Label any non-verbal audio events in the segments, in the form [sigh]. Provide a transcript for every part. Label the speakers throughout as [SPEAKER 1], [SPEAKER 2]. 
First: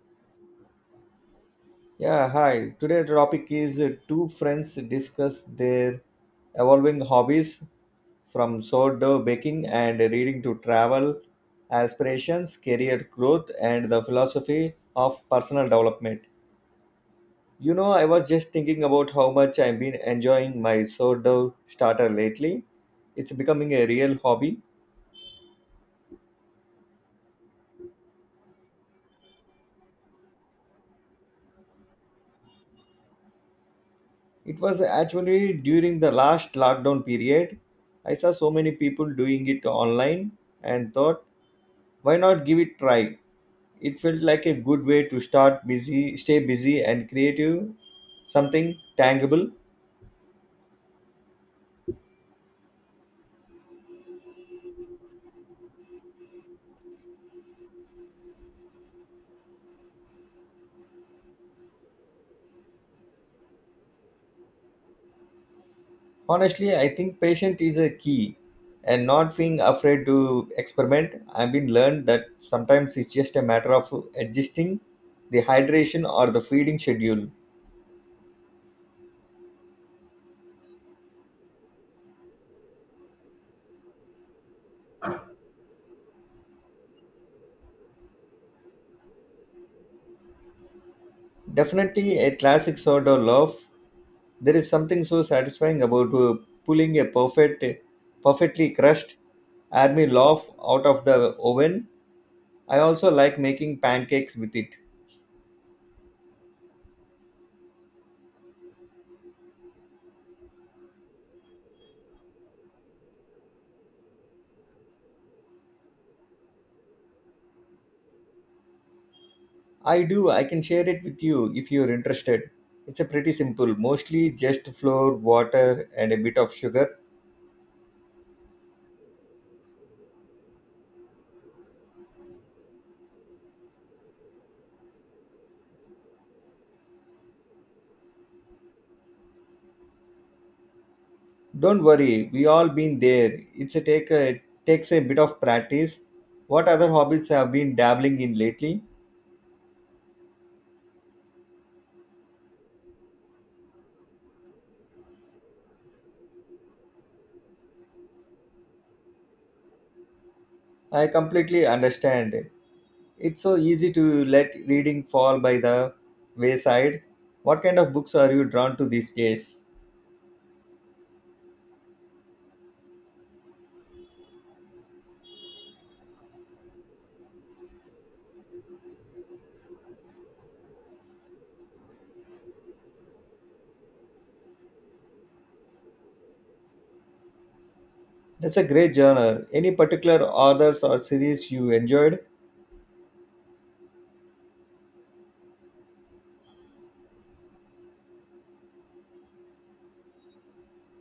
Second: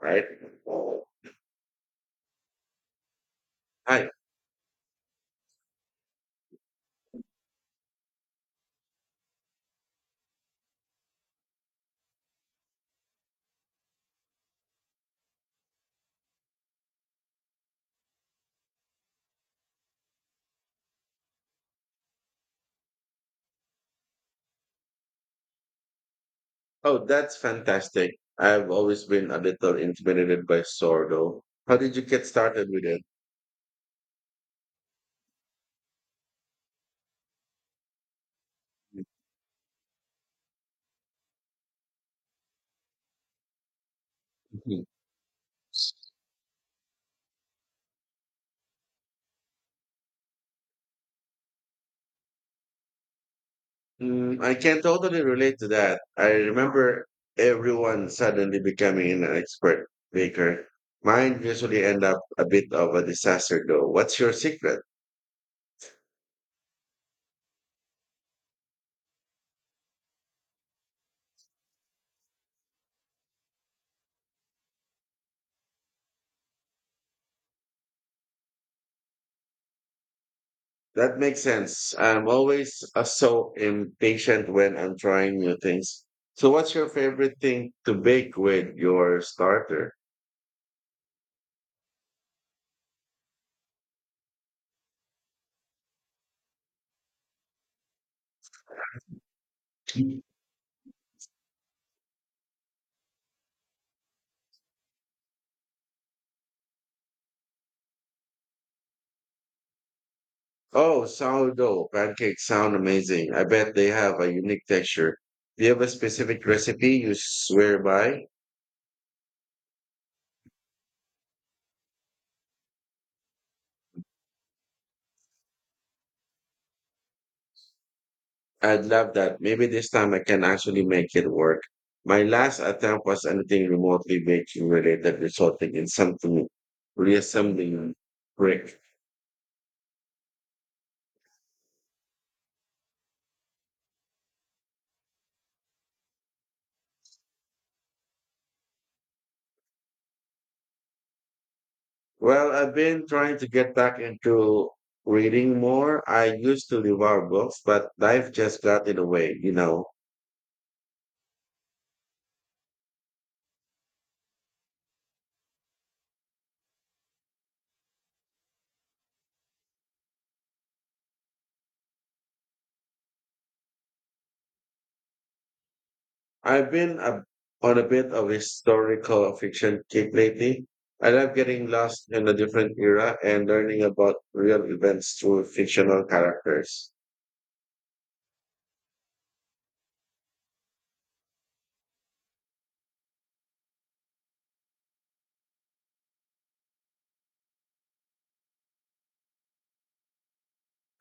[SPEAKER 1] Right?
[SPEAKER 2] Yeah, hi. Today topic is
[SPEAKER 1] Hi.
[SPEAKER 2] two friends discuss their evolving hobbies from sourdough baking and reading to travel, aspirations, career growth, and the philosophy of personal development. You know, I was just thinking about how much I've been enjoying my sourdough starter lately. It's becoming a real hobby.
[SPEAKER 1] Oh, that's fantastic. I've always been a little intimidated by sourdough. How did you get started with it?
[SPEAKER 2] It was actually during the last lockdown period. I saw so many people doing it online and thought, why not give it try? It felt like
[SPEAKER 1] [laughs]
[SPEAKER 2] a good
[SPEAKER 1] Mhm.
[SPEAKER 2] way to start busy stay busy and creative something tangible.
[SPEAKER 1] Mm, I can totally relate to that. I remember everyone suddenly becoming an expert baker. Mine usually end up a bit of a disaster though. What's your secret?
[SPEAKER 2] Honestly, I think patient is a key and not being afraid to experiment. I've been learned that sometimes it's just a matter of adjusting the hydration or the feeding schedule.
[SPEAKER 1] That makes sense. I'm always so impatient when I'm trying new things. So what's your favorite thing to bake with your starter?
[SPEAKER 2] Definitely a classic sort of love. There is something so satisfying about pulling a perfectly crushed army loaf out of the oven. I also like making pancakes with it.
[SPEAKER 1] Oh, sourdough pancakes sound amazing. I bet they have a unique texture. Do you have a specific recipe you swear by?
[SPEAKER 2] I do, I can share it with you if you're interested. It's a pretty simple, mostly just flour, water and a bit of sugar.
[SPEAKER 1] I'd love that. Maybe this time I can actually make it work. My last attempt was anything remotely baking related, resulting in something reassembling brick.
[SPEAKER 2] Don't worry, we all been there. It's takes a bit of practice. What other hobbies have been dabbling in lately?
[SPEAKER 1] Well, I've been trying to get back into reading more. I used to devour books, but life just got in the way.
[SPEAKER 2] I completely understand. It's so easy to let reading fall by the wayside. What kind of books are you drawn to these days?
[SPEAKER 1] I've been a, on a bit of historical fiction kick lately. I love getting lost in a different era and learning about real events through fictional characters.
[SPEAKER 2] That's a great genre. Any particular authors or series you enjoyed?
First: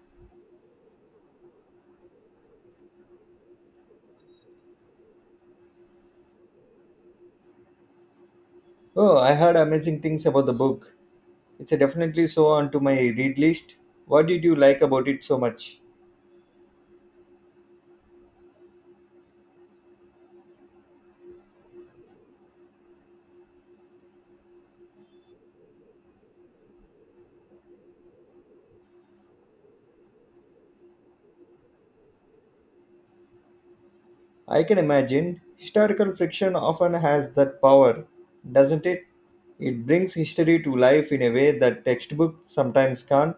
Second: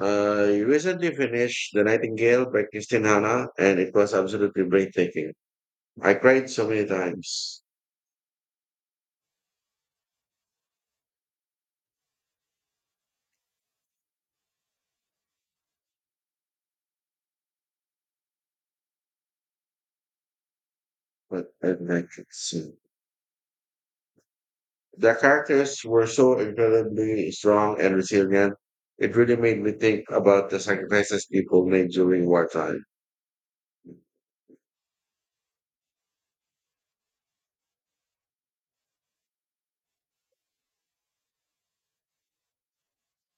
[SPEAKER 1] I recently finished The Nightingale by Christine Hanna, and it was absolutely breathtaking. I cried so many times,
[SPEAKER 2] Oh, I heard amazing things about the book. It's a definitely so onto my read list. What did you like about it so much?
[SPEAKER 1] but I like it. So. The characters were so incredibly strong and resilient. It really made me think about the sacrifices people made during wartime.
[SPEAKER 2] I can imagine historical fiction often has that power, doesn't it? It brings history to life in a way that textbook sometimes can't.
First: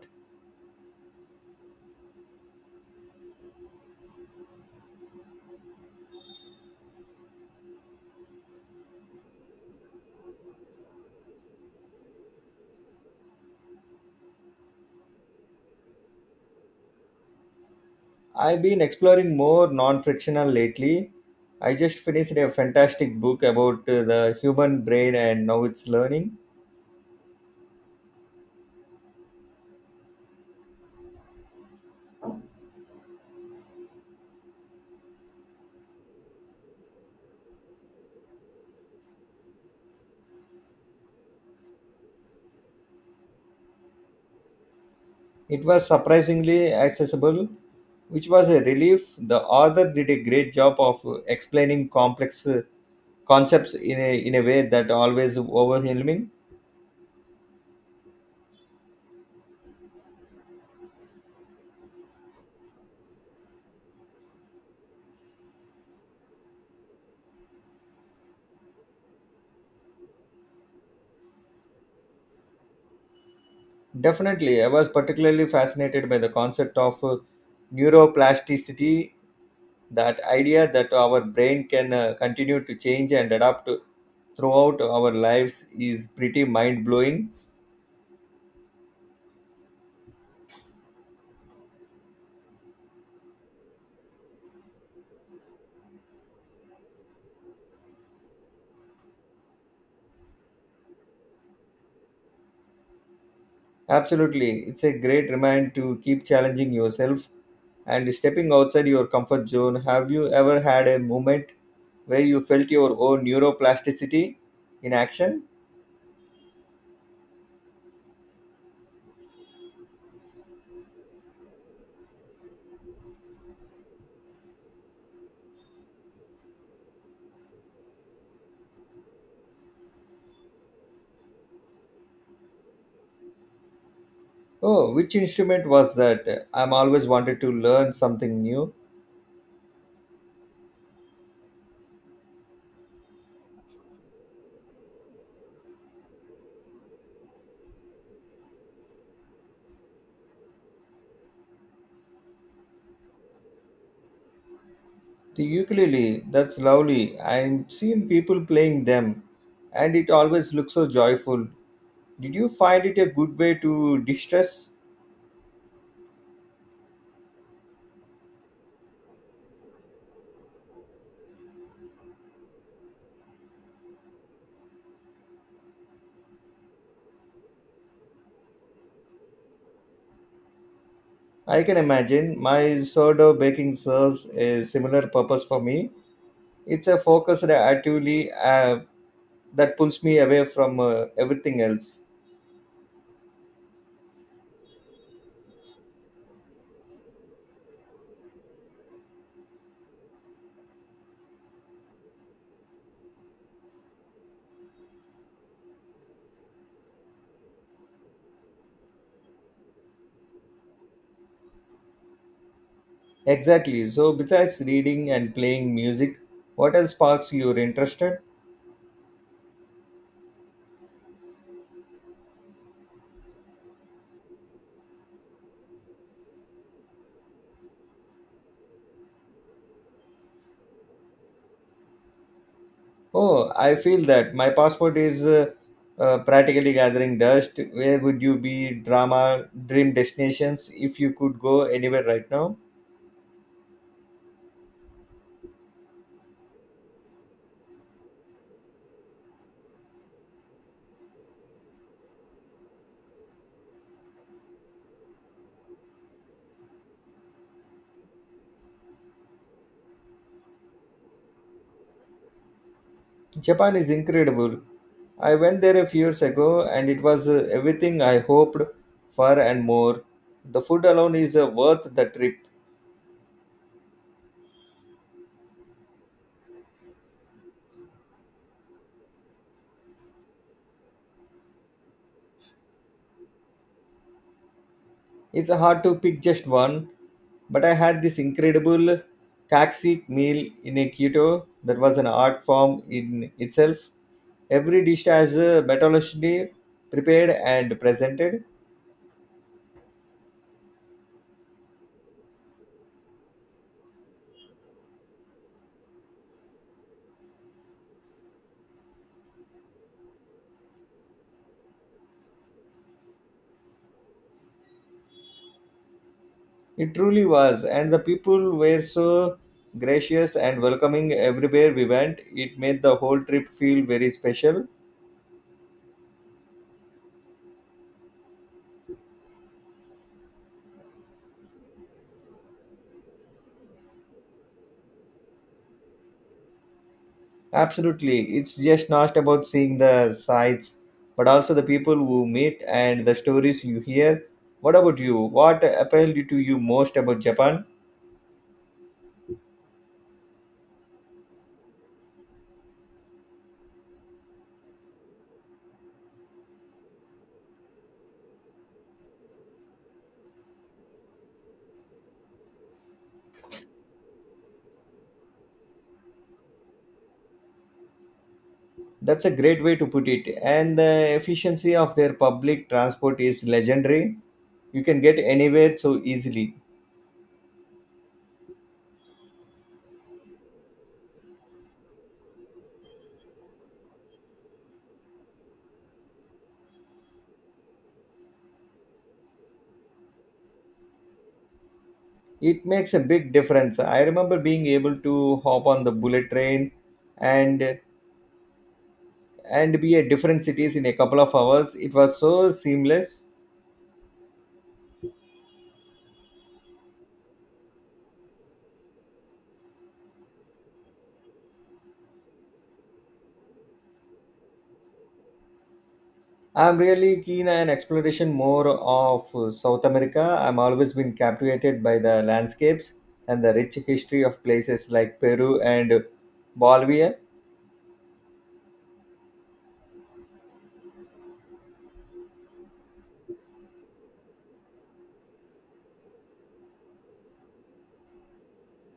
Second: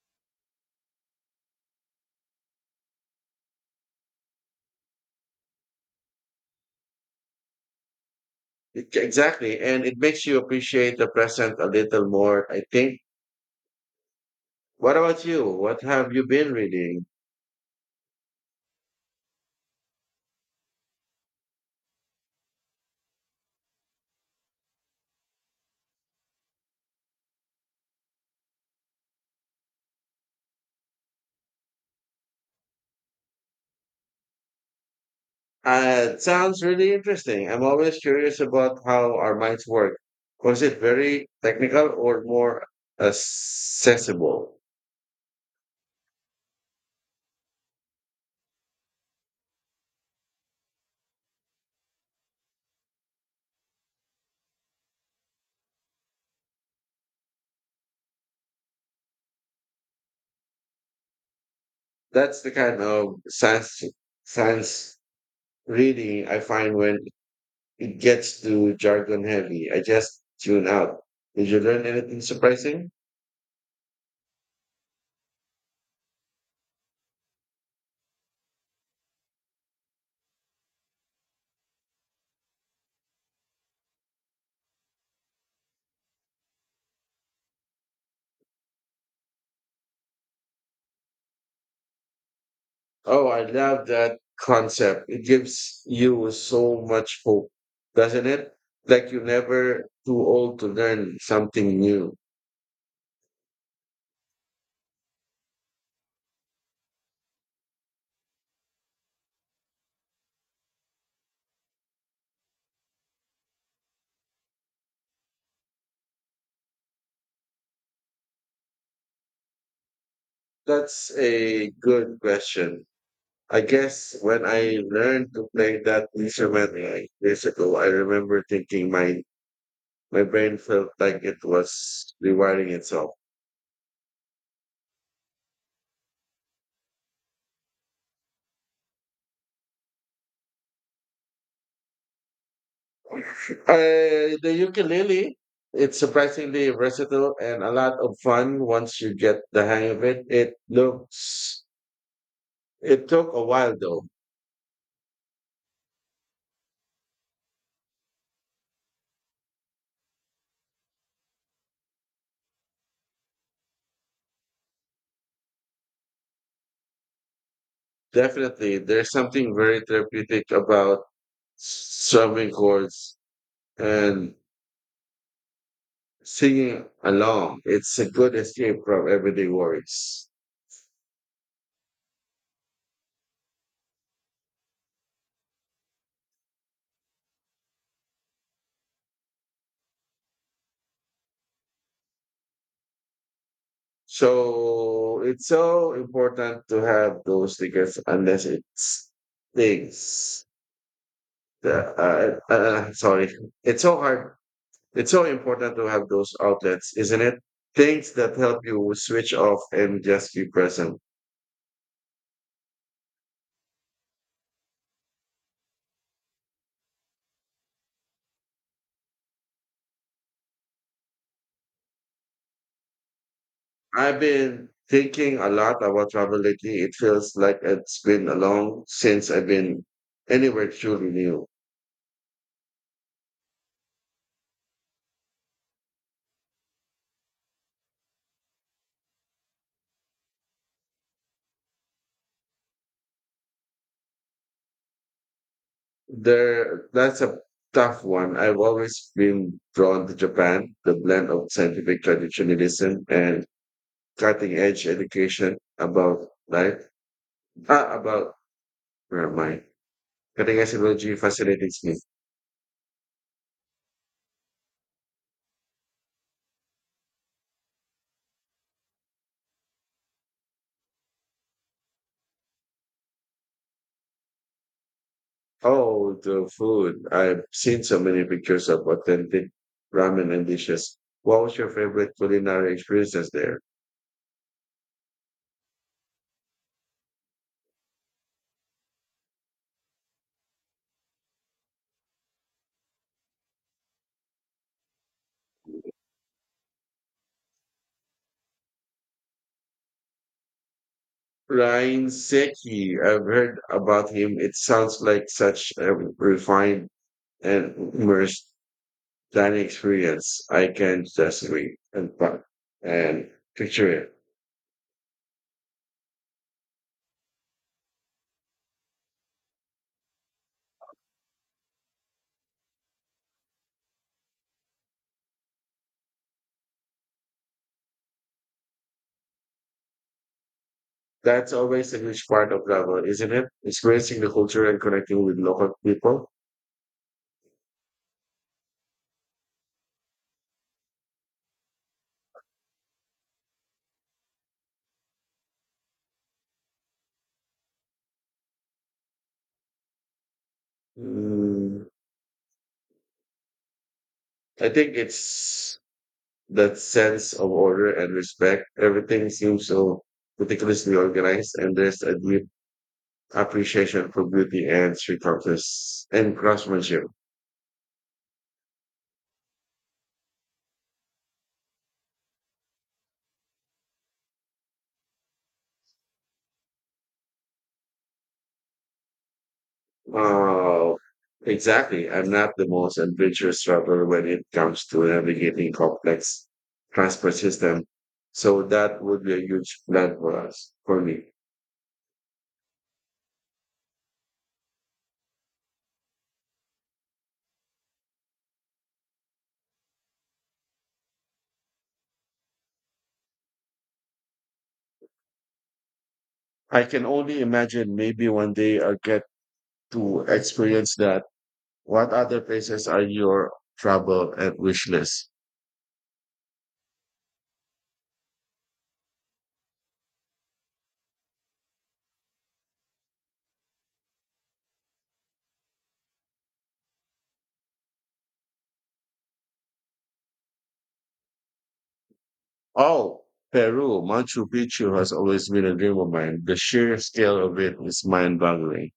[SPEAKER 1] Exactly. And it makes you appreciate the present a little more, I think. What about you? What have you been reading?
[SPEAKER 2] I've been exploring more non-fictional lately. I just finished a fantastic book about the human brain and now it's learning.
[SPEAKER 1] It sounds really interesting. I'm always curious about how our minds work. Was it very technical or more accessible?
[SPEAKER 2] It was surprisingly accessible which was a relief. The author did a great job of explaining complex concepts in a way that always overwhelming.
[SPEAKER 1] That's the kind of science reading I find when it gets too jargon heavy. I just tune out. Did you learn anything surprising?
[SPEAKER 2] Definitely, I was particularly fascinated by the concept of neuroplasticity, that idea that our brain can continue to change and adapt throughout our lives is pretty mind blowing.
[SPEAKER 1] Oh, I love that concept. It gives you so much hope, doesn't it? Like you're never too old to learn something new.
[SPEAKER 2] Absolutely, it's a great reminder to keep challenging yourself and stepping outside your comfort zone. Have you ever had a moment where you felt your own neuroplasticity in action?
[SPEAKER 1] That's a good question. I guess when I learned to play that instrument like years ago, I remember thinking my brain felt like it was rewiring itself.
[SPEAKER 2] Oh, which instrument was that? I'm always wanted to learn something new.
[SPEAKER 1] The ukulele, it's surprisingly versatile and a lot of fun once you get the hang of it. It took a while though.
[SPEAKER 2] The ukulele, that's lovely. I've seen people playing them, and it always looks so joyful. Did you find it a good way to distress?
[SPEAKER 1] Definitely, there's something very therapeutic about strumming chords and singing along, it's a good escape from everyday worries.
[SPEAKER 2] I can imagine my sourdough baking serves a similar purpose for me. It's a focused actively that pulls me away from everything else.
[SPEAKER 1] So it's so important to have those tickets unless it's things that, sorry, it's so hard. It's so important to have those outlets, isn't it? Things that help you switch off and just be present.
[SPEAKER 2] Exactly. So, besides reading and playing music, what else sparks your interest?
[SPEAKER 1] I've been thinking a lot about travel lately. It feels like it's been long since I've been anywhere truly new.
[SPEAKER 2] Oh, I feel that my passport is practically gathering dust. Where would you be? Drama, dream destinations, if you could go anywhere right now?
[SPEAKER 1] That's a tough one. I've always been drawn to Japan, the blend of scientific traditionalism and cutting edge education about life. About where am I? Cutting edge technology fascinates me.
[SPEAKER 2] Japan is incredible. I went there a few years ago and it was everything I hoped for and more. The food alone is worth the trip.
[SPEAKER 1] Oh, the food. I've seen so many pictures of authentic ramen and dishes. What was your favorite culinary experiences there?
[SPEAKER 2] It's hard to pick just one, but I had this incredible kaksik meal in a keto that was an art form in itself. Every dish has a methodology prepared and presented.
[SPEAKER 1] Ryan Seki. I've heard about him. It sounds like such a refined and immersed that experience. I can just read and part and picture it.
[SPEAKER 2] It truly was, and the people were so gracious and welcoming everywhere we went. It made the whole trip feel very special.
[SPEAKER 1] That's always a huge part of travel, isn't it? Experiencing the culture and connecting with local people.
[SPEAKER 2] Absolutely. It's just not about seeing the sights, but also the people who meet and the stories you hear. What about you? What appealed to you most about Japan?
[SPEAKER 1] Mm, I think it's that sense of order and respect. Everything seems so meticulously organized, and there's a deep appreciation for beauty and street artists and craftsmanship.
[SPEAKER 2] That's a great way to put it. And the efficiency of their public transport is legendary. You can get anywhere so easily.
[SPEAKER 1] Uh, exactly. I'm not the most adventurous traveler when it comes to navigating complex transport system. So that would be a huge plan for me.
[SPEAKER 2] It makes a big difference. I remember being able to hop on the bullet train and and be at different cities in a couple of hours. It was so seamless.
[SPEAKER 1] I can only imagine maybe one day I'll get to experience that. What other places are your travel and wish list?
[SPEAKER 2] I'm really keen on exploration more of South America. I'm always been captivated by the landscapes and the rich history of places like Peru and Bolivia.
[SPEAKER 1] Oh, Peru, Machu Picchu has always been a dream of mine. The sheer scale of it is mind-boggling.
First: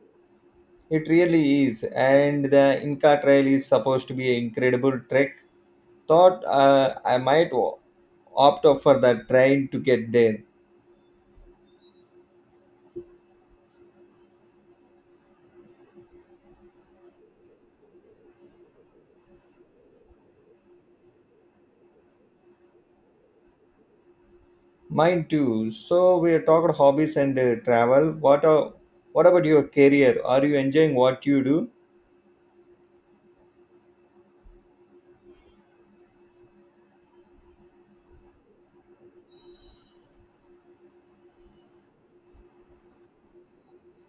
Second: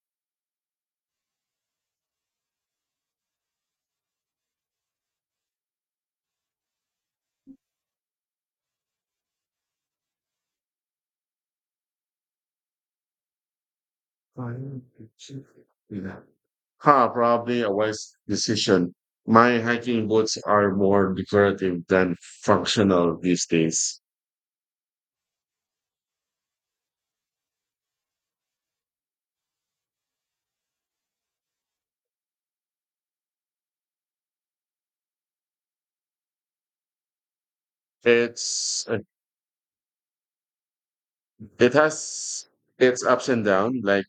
[SPEAKER 2] It really is, and the Inca Trail is supposed to be an incredible trek. Thought I might opt for the train to get there.
[SPEAKER 1] Fine. Huh, probably a wise decision. My hiking boots are more decorative than functional these days.
[SPEAKER 2] Mine too. So we talked hobbies and travel. What about your career? Are you enjoying what you do?
[SPEAKER 1] It's it has its ups and downs, like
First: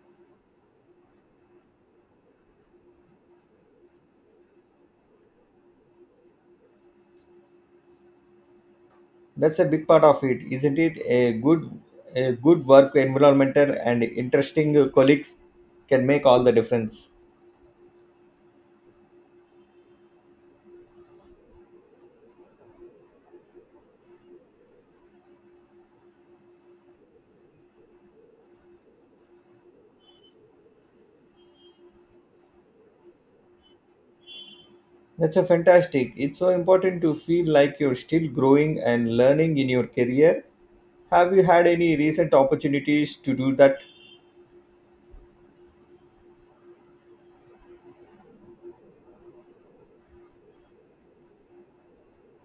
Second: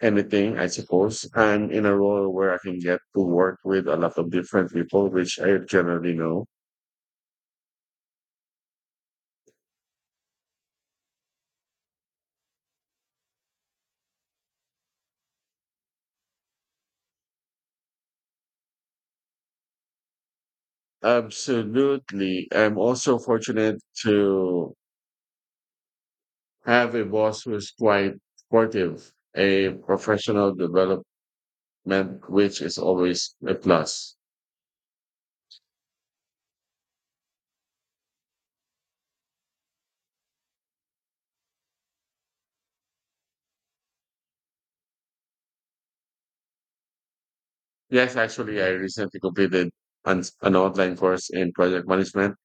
[SPEAKER 1] anything, I suppose. I'm in a role where I can get to work with a lot of different people, which I generally know.
[SPEAKER 2] That's a big part of it, isn't it? A good work environment and interesting colleagues can make all the difference.
[SPEAKER 1] Absolutely. I'm also fortunate to have a boss who's quite supportive, a professional development, which is always a plus.
[SPEAKER 2] That's a fantastic. It's so important to feel like you're still growing and learning in your career. Have you had any recent opportunities to do that?
[SPEAKER 1] Yes, actually, I recently completed an online course in project management.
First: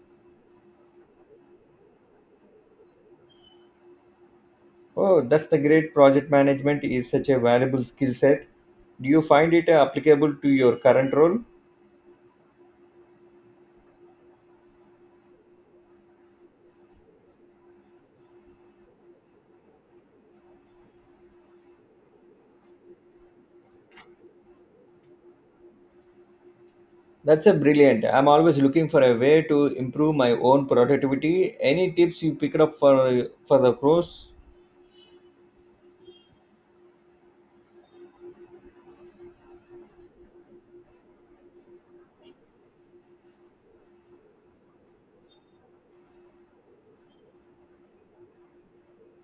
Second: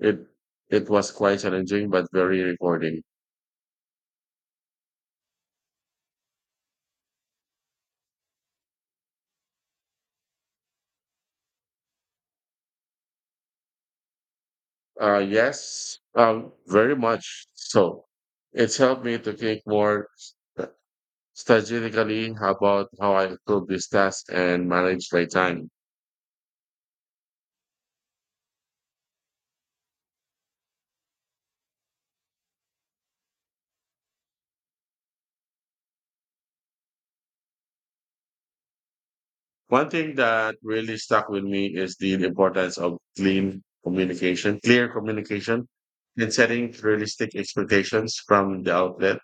[SPEAKER 1] It it was quite challenging but very rewarding.
[SPEAKER 2] Oh, that's the great project management is such a valuable skill set. Do you find it applicable to your current role?
[SPEAKER 1] Yes, very much so. It's helped me to think more strategically about how I could this task and manage my time.
[SPEAKER 2] That's a brilliant. I'm always looking for a way to improve my own productivity. Any tips you picked up for the course?
[SPEAKER 1] One thing that really stuck with me is the importance of clean communication, clear communication, and setting realistic expectations from the outlet.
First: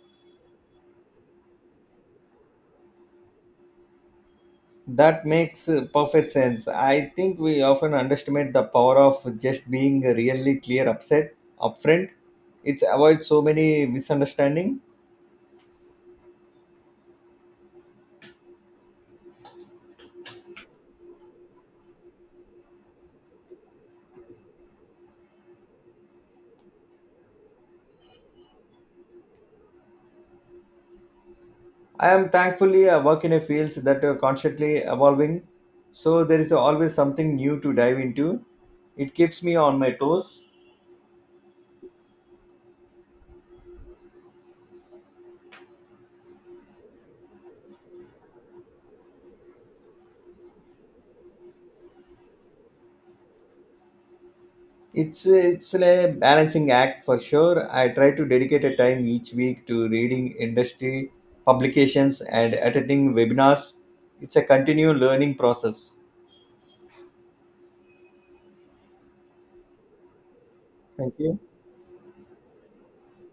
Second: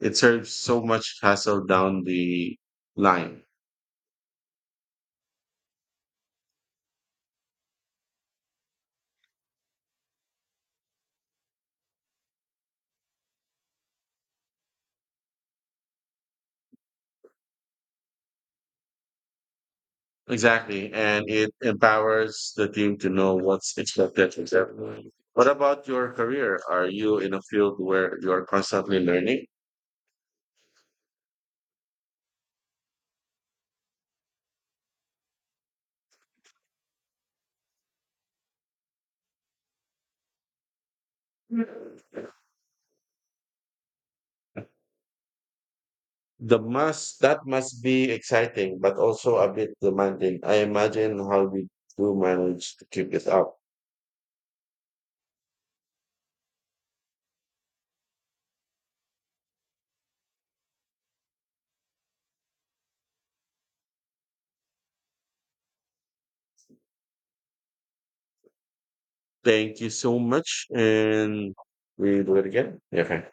[SPEAKER 1] It serves so much hassle down the line.
[SPEAKER 2] That makes perfect sense. I think we often underestimate the power of just being really clear upset upfront. It's avoids so many misunderstanding.
[SPEAKER 1] Exactly. And it empowers the team to know what's expected from them. What about your career? Are you in a field where you're constantly learning?
[SPEAKER 2] I am thankfully I work in a field that are constantly evolving, so there is always something new to dive into. It keeps me on my toes.
[SPEAKER 1] The must that must be exciting, but also a bit demanding. I imagine how we do manage to keep it up.
[SPEAKER 2] It's a balancing act for sure. I try to dedicate a time each week to reading industry publications and attending webinars. It's a continued learning process.
[SPEAKER 1] Thank you so much,
[SPEAKER 2] Thank you.
[SPEAKER 1] and we do it again. Okay.